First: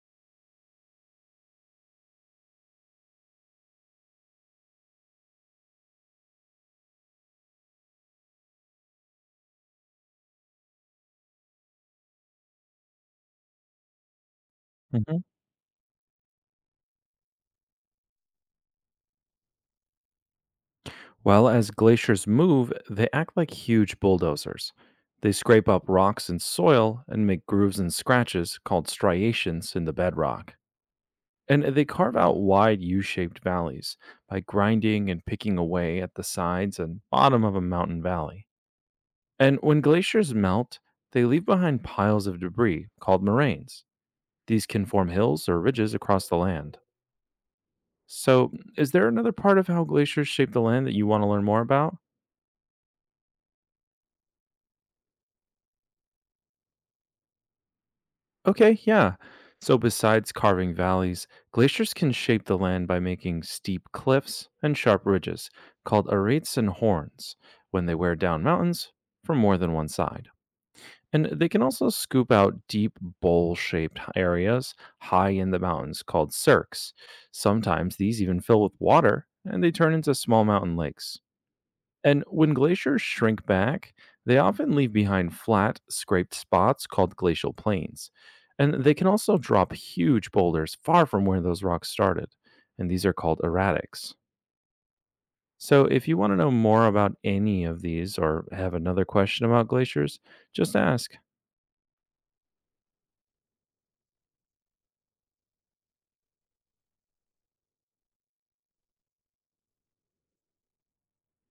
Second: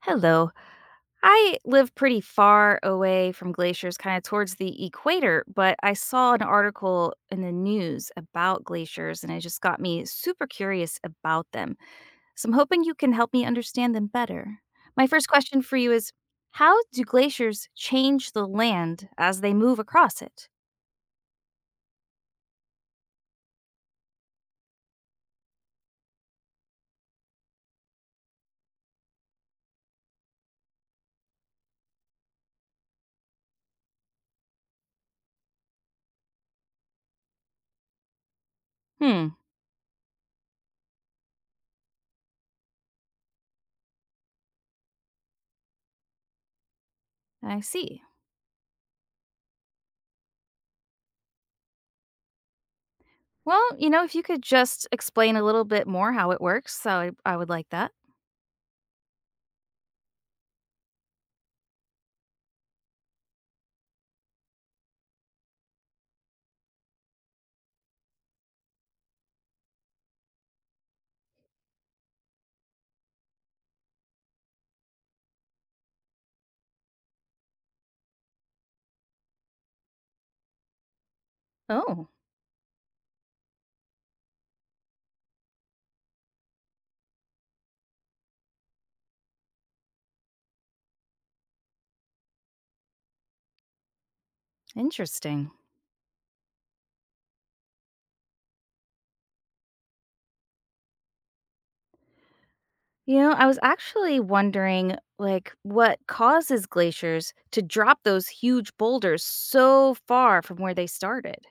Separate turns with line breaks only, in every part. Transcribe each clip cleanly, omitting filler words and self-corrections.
Hello. I live pretty far away from glaciers, kind of towards the equator, but I saw an article in the news about glaciers and it just got me super curious about them. So I'm hoping you can help me understand them better. My
Mhm.
first question for you is: how do glaciers change the land as they move across it?
Well, as glaciers move, they act like huge bulldozers. They scrape up rocks and soil and make grooves and scratches called striations in the bedrock. And they carve out wide U shaped valleys by grinding and picking away at the sides and bottom of a mountain valley.
Hmm,
And when glaciers melt, they leave behind piles of debris called moraines. These can form hills or ridges across the land.
I see.
So, is there another part of how glaciers shape the land that you want to learn more about?
Well, you know, if you could just explain a little bit more how it works, I would like that.
Okay, yeah. So, besides carving valleys, glaciers can shape the land by making steep cliffs and sharp ridges called arates and horns when they wear down mountains from more than one side. And they can also scoop out deep bowl shaped areas high in the mountains called cirques. Sometimes these even fill with water and they turn into small mountain lakes.
Oh,
And when glaciers shrink back, they often leave behind flat, scraped spots called glacial plains. And they can also drop huge boulders far from where those rocks started. And these are called erratics.
interesting.
So, if you want to know more about any of these or have another question about glaciers, just ask.
You know, I was actually wondering like what causes glaciers to drop those huge boulders so far from where they started.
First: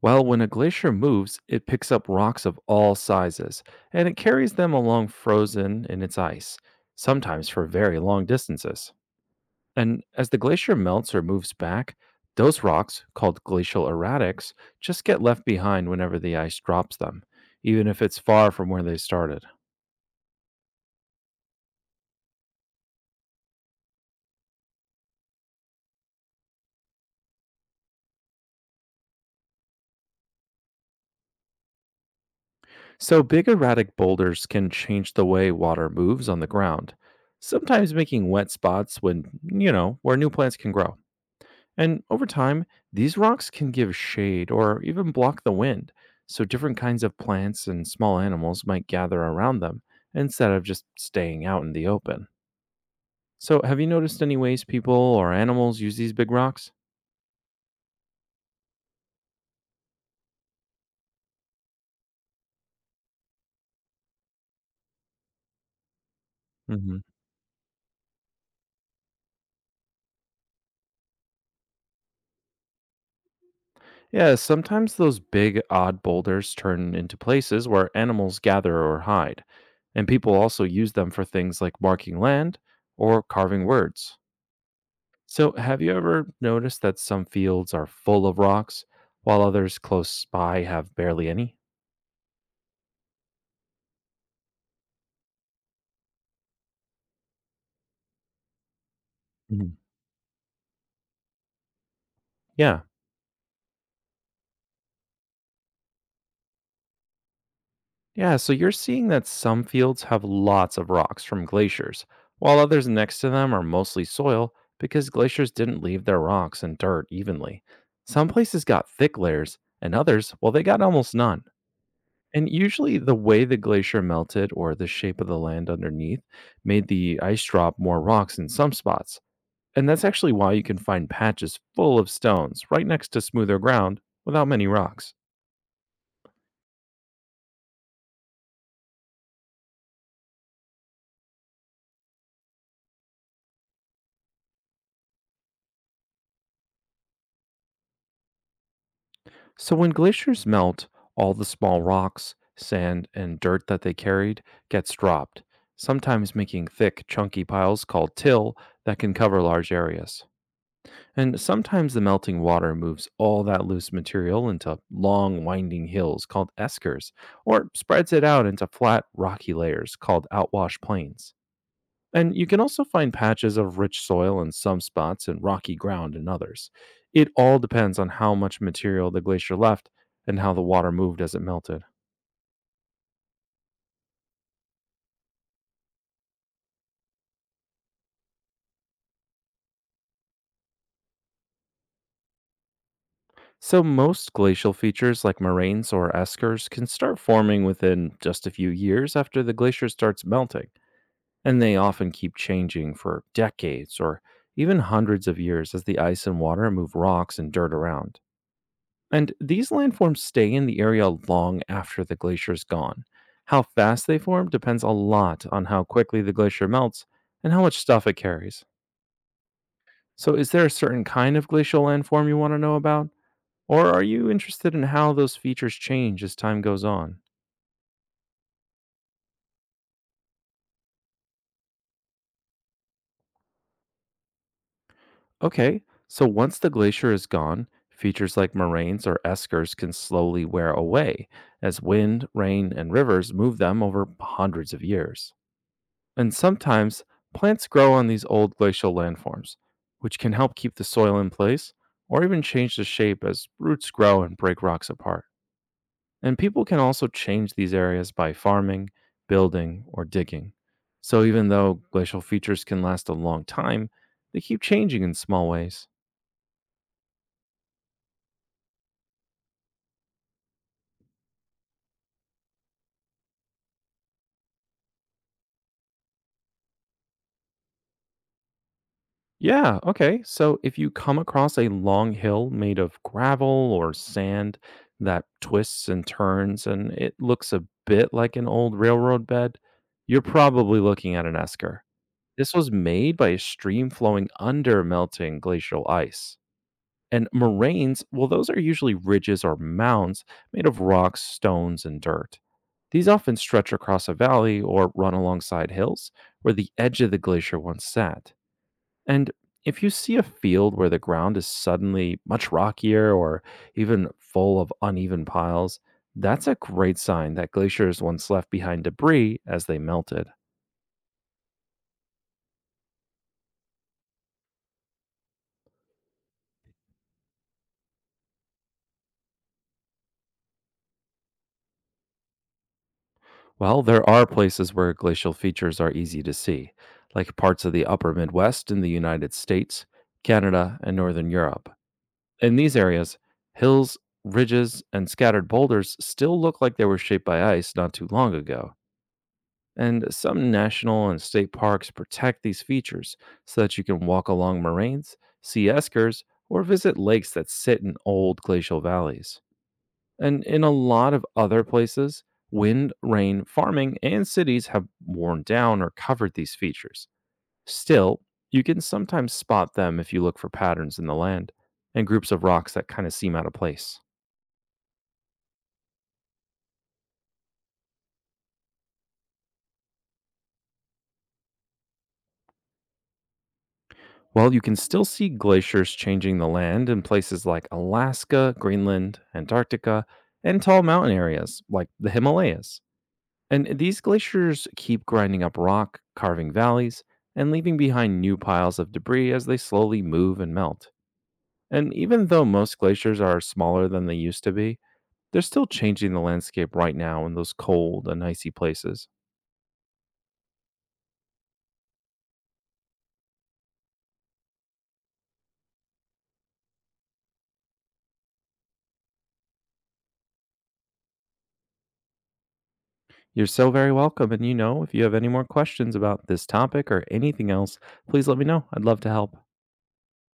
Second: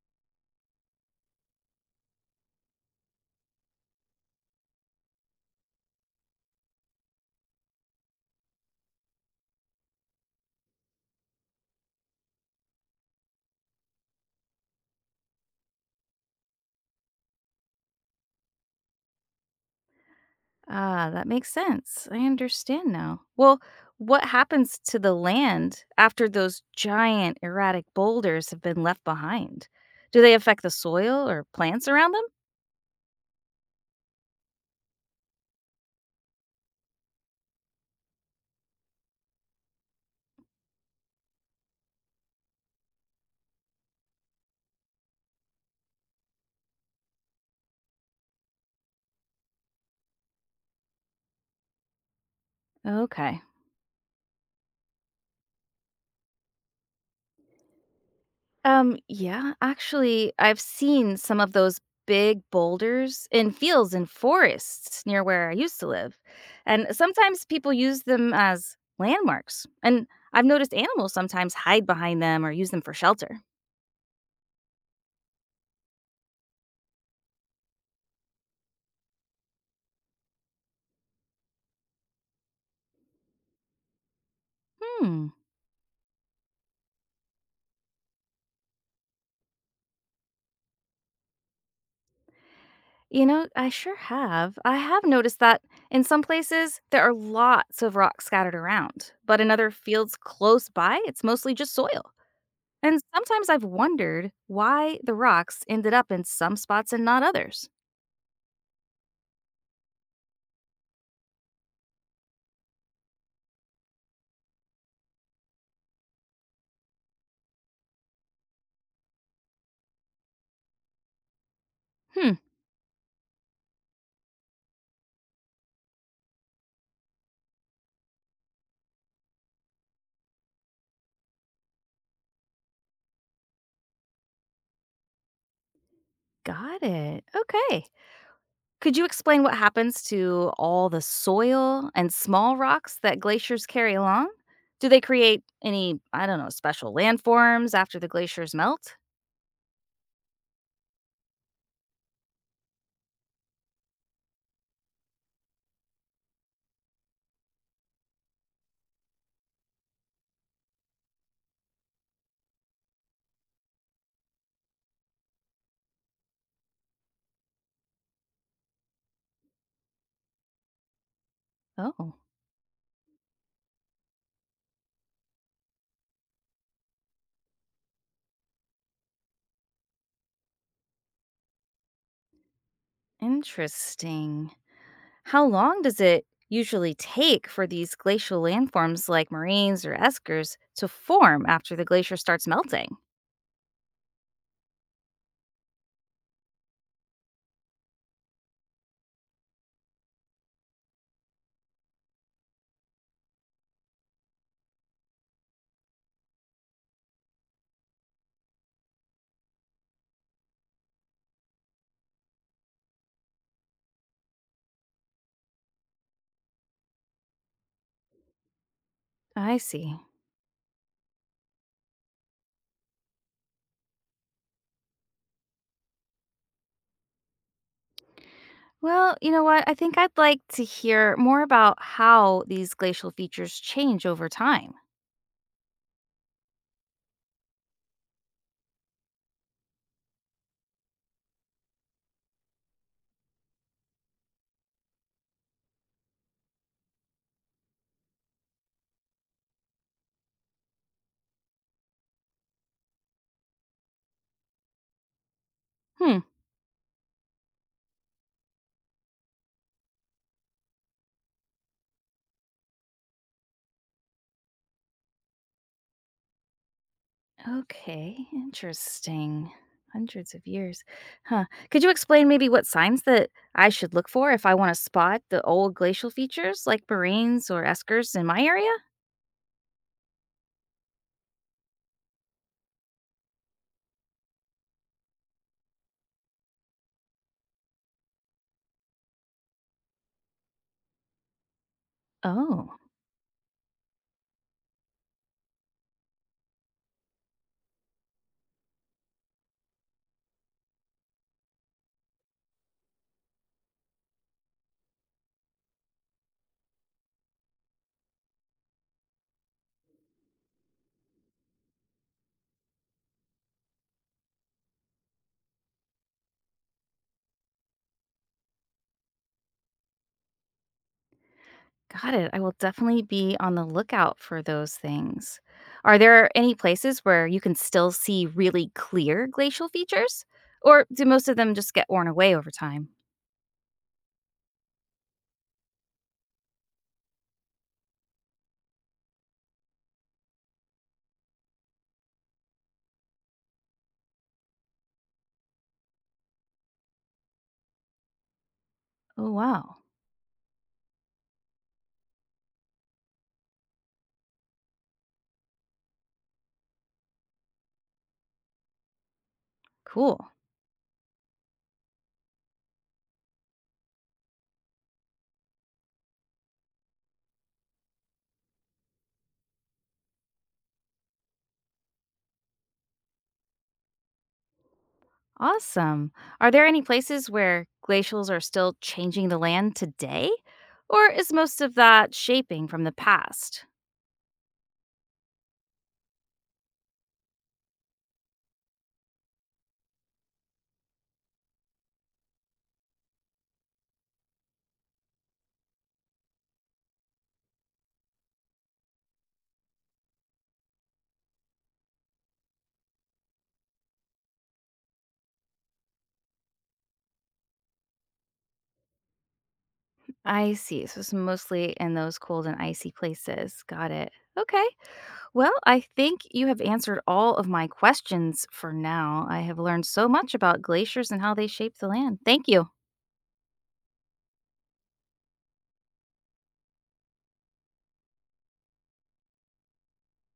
Well, when a glacier moves, it picks up rocks of all sizes and it carries them along frozen in its ice, sometimes for very long distances. And as the glacier melts or moves back, those rocks, called glacial erratics, just get left behind whenever the ice drops them, even if it's far from where they started.
Ah, that makes sense. I understand now. Well, what happens to the land after those giant erratic boulders have been left behind? Do they affect the soil or plants around them?
So, big erratic boulders can change the way water moves on the ground, sometimes making wet spots you know, where new plants can grow. And over time, these rocks can give shade or even block the wind, so different kinds of plants and small animals might gather around them instead of just staying out in the open.
Okay.
So, have you noticed any ways people or animals use these big rocks?
Yeah, actually, I've seen some of those big boulders in fields and forests near where I used to live. And
Hmm.
sometimes people use them as landmarks. And I've noticed animals sometimes hide behind them or use them for shelter.
Yeah, sometimes those big, odd boulders turn into places where animals gather or hide, and people also use them for things like marking land or carving words.
Hmm.
So, have you ever noticed that some fields are full of rocks while others close by have barely any?
You know, I sure have. I have noticed that in some places there are lots of rocks scattered around, but in other
Mhm.
fields close by, it's mostly just soil.
Yeah.
And sometimes I've wondered why the rocks ended up in some spots and not others.
Yeah, so you're seeing that some fields have lots of rocks from glaciers, while others next to them are mostly soil because glaciers didn't leave their rocks and dirt evenly. Some places got thick layers, and others, well, they got almost none.
Hmm,
And usually, the way the glacier melted or the shape of the land underneath made the ice drop more rocks in some spots. And that's actually why you can find patches full of stones right next to smoother ground without many rocks.
got it. Okay. Could you explain what happens to all the soil and small rocks that glaciers carry along? Do they create any, I don't know, special landforms after the glaciers melt?
So when glaciers melt, all the small rocks, sand, and dirt that they carried gets dropped, sometimes making thick, chunky piles called till that can cover large areas. And sometimes the melting water moves all that loose material into long, winding hills called eskers, or spreads it out into flat, rocky layers called outwash plains.
Oh,
And you can also find patches of rich soil in some spots and rocky ground in others. It all depends on how much material the glacier left and how the water moved as it melted.
interesting. How long does it usually take for these glacial landforms like moraines or eskers to form after the glacier starts melting?
So, most glacial features like moraines or eskers can start forming within just a few years after the glacier starts melting, and they often keep changing for decades or even hundreds of years as the ice and water move rocks and dirt around. And these landforms stay in the area long after the glacier is gone. How fast they form depends a lot on how quickly the glacier melts and how much stuff it carries.
I see.
So, is there a certain kind of glacial landform you want to know about? Or are you interested in how those features change as time goes on?
Well, you know what? I think I'd like to hear more about how these glacial features change over time.
Okay, so once the glacier is gone, features like moraines or eskers can slowly wear away as wind, rain, and rivers move them over hundreds of years. And sometimes plants grow on these old glacial landforms, which can help keep the soil in place or even change the shape as roots grow and break rocks apart.
Hmm.
And people can also change these areas by farming, building, or digging. So even though glacial features can last a long time, they keep changing in small ways.
Okay. Interesting. Hundreds of years. Huh. Could you explain maybe what signs that I should look for if I want to spot the old glacial features like moraines or eskers in my area?
Yeah, okay. So if you come across a long hill made of gravel or sand that twists and turns and it looks a bit like an old railroad bed, you're probably looking at an esker. This was
Oh.
made by a stream flowing under melting glacial ice. And moraines, well, those are usually ridges or mounds made of rocks, stones, and dirt. These often stretch across a valley or run alongside hills where the edge of the glacier once sat. And if you see a field where the ground is suddenly much rockier or even full of uneven piles, that's a great sign that glaciers once left behind debris as they melted.
Got it. I will definitely be on the lookout for those things. Are there any places where you can still see really clear glacial features? Or do most of them just get worn away over time?
Well, there are places where glacial features are easy to see, like parts of the upper Midwest in the United States, Canada, and Northern Europe. In these areas, hills, ridges, and scattered boulders still look like they were shaped by ice not too long ago.
Oh, wow.
And some national and state parks protect these features so that you can walk along moraines, see eskers, or visit lakes that sit in old glacial valleys.
Cool.
And in a lot of other places, wind, rain, farming, and cities have worn down or covered these features. Still, you can sometimes spot them if you look for patterns in the land and groups of rocks that kind of seem out of place.
Awesome. Are there any places where glacials are still changing the land today? Or is most of that shaping from the past?
Well, you can still see glaciers changing the land in places like Alaska, Greenland, Antarctica, and tall mountain areas like the Himalayas. And these glaciers keep grinding up rock, carving valleys, and leaving behind new piles of debris as they slowly move and melt. And even though most glaciers are smaller than they used to be, they're still changing the landscape right now in those cold and icy places.
I see. So it's mostly in those cold and icy places. Got it. Okay. Well, I think you have answered all of my questions for now. I have learned so much about glaciers and how they shape the land. Thank you.
You're so very welcome. And you know, if you have any more questions about this topic or anything else, please let me know. I'd love to help.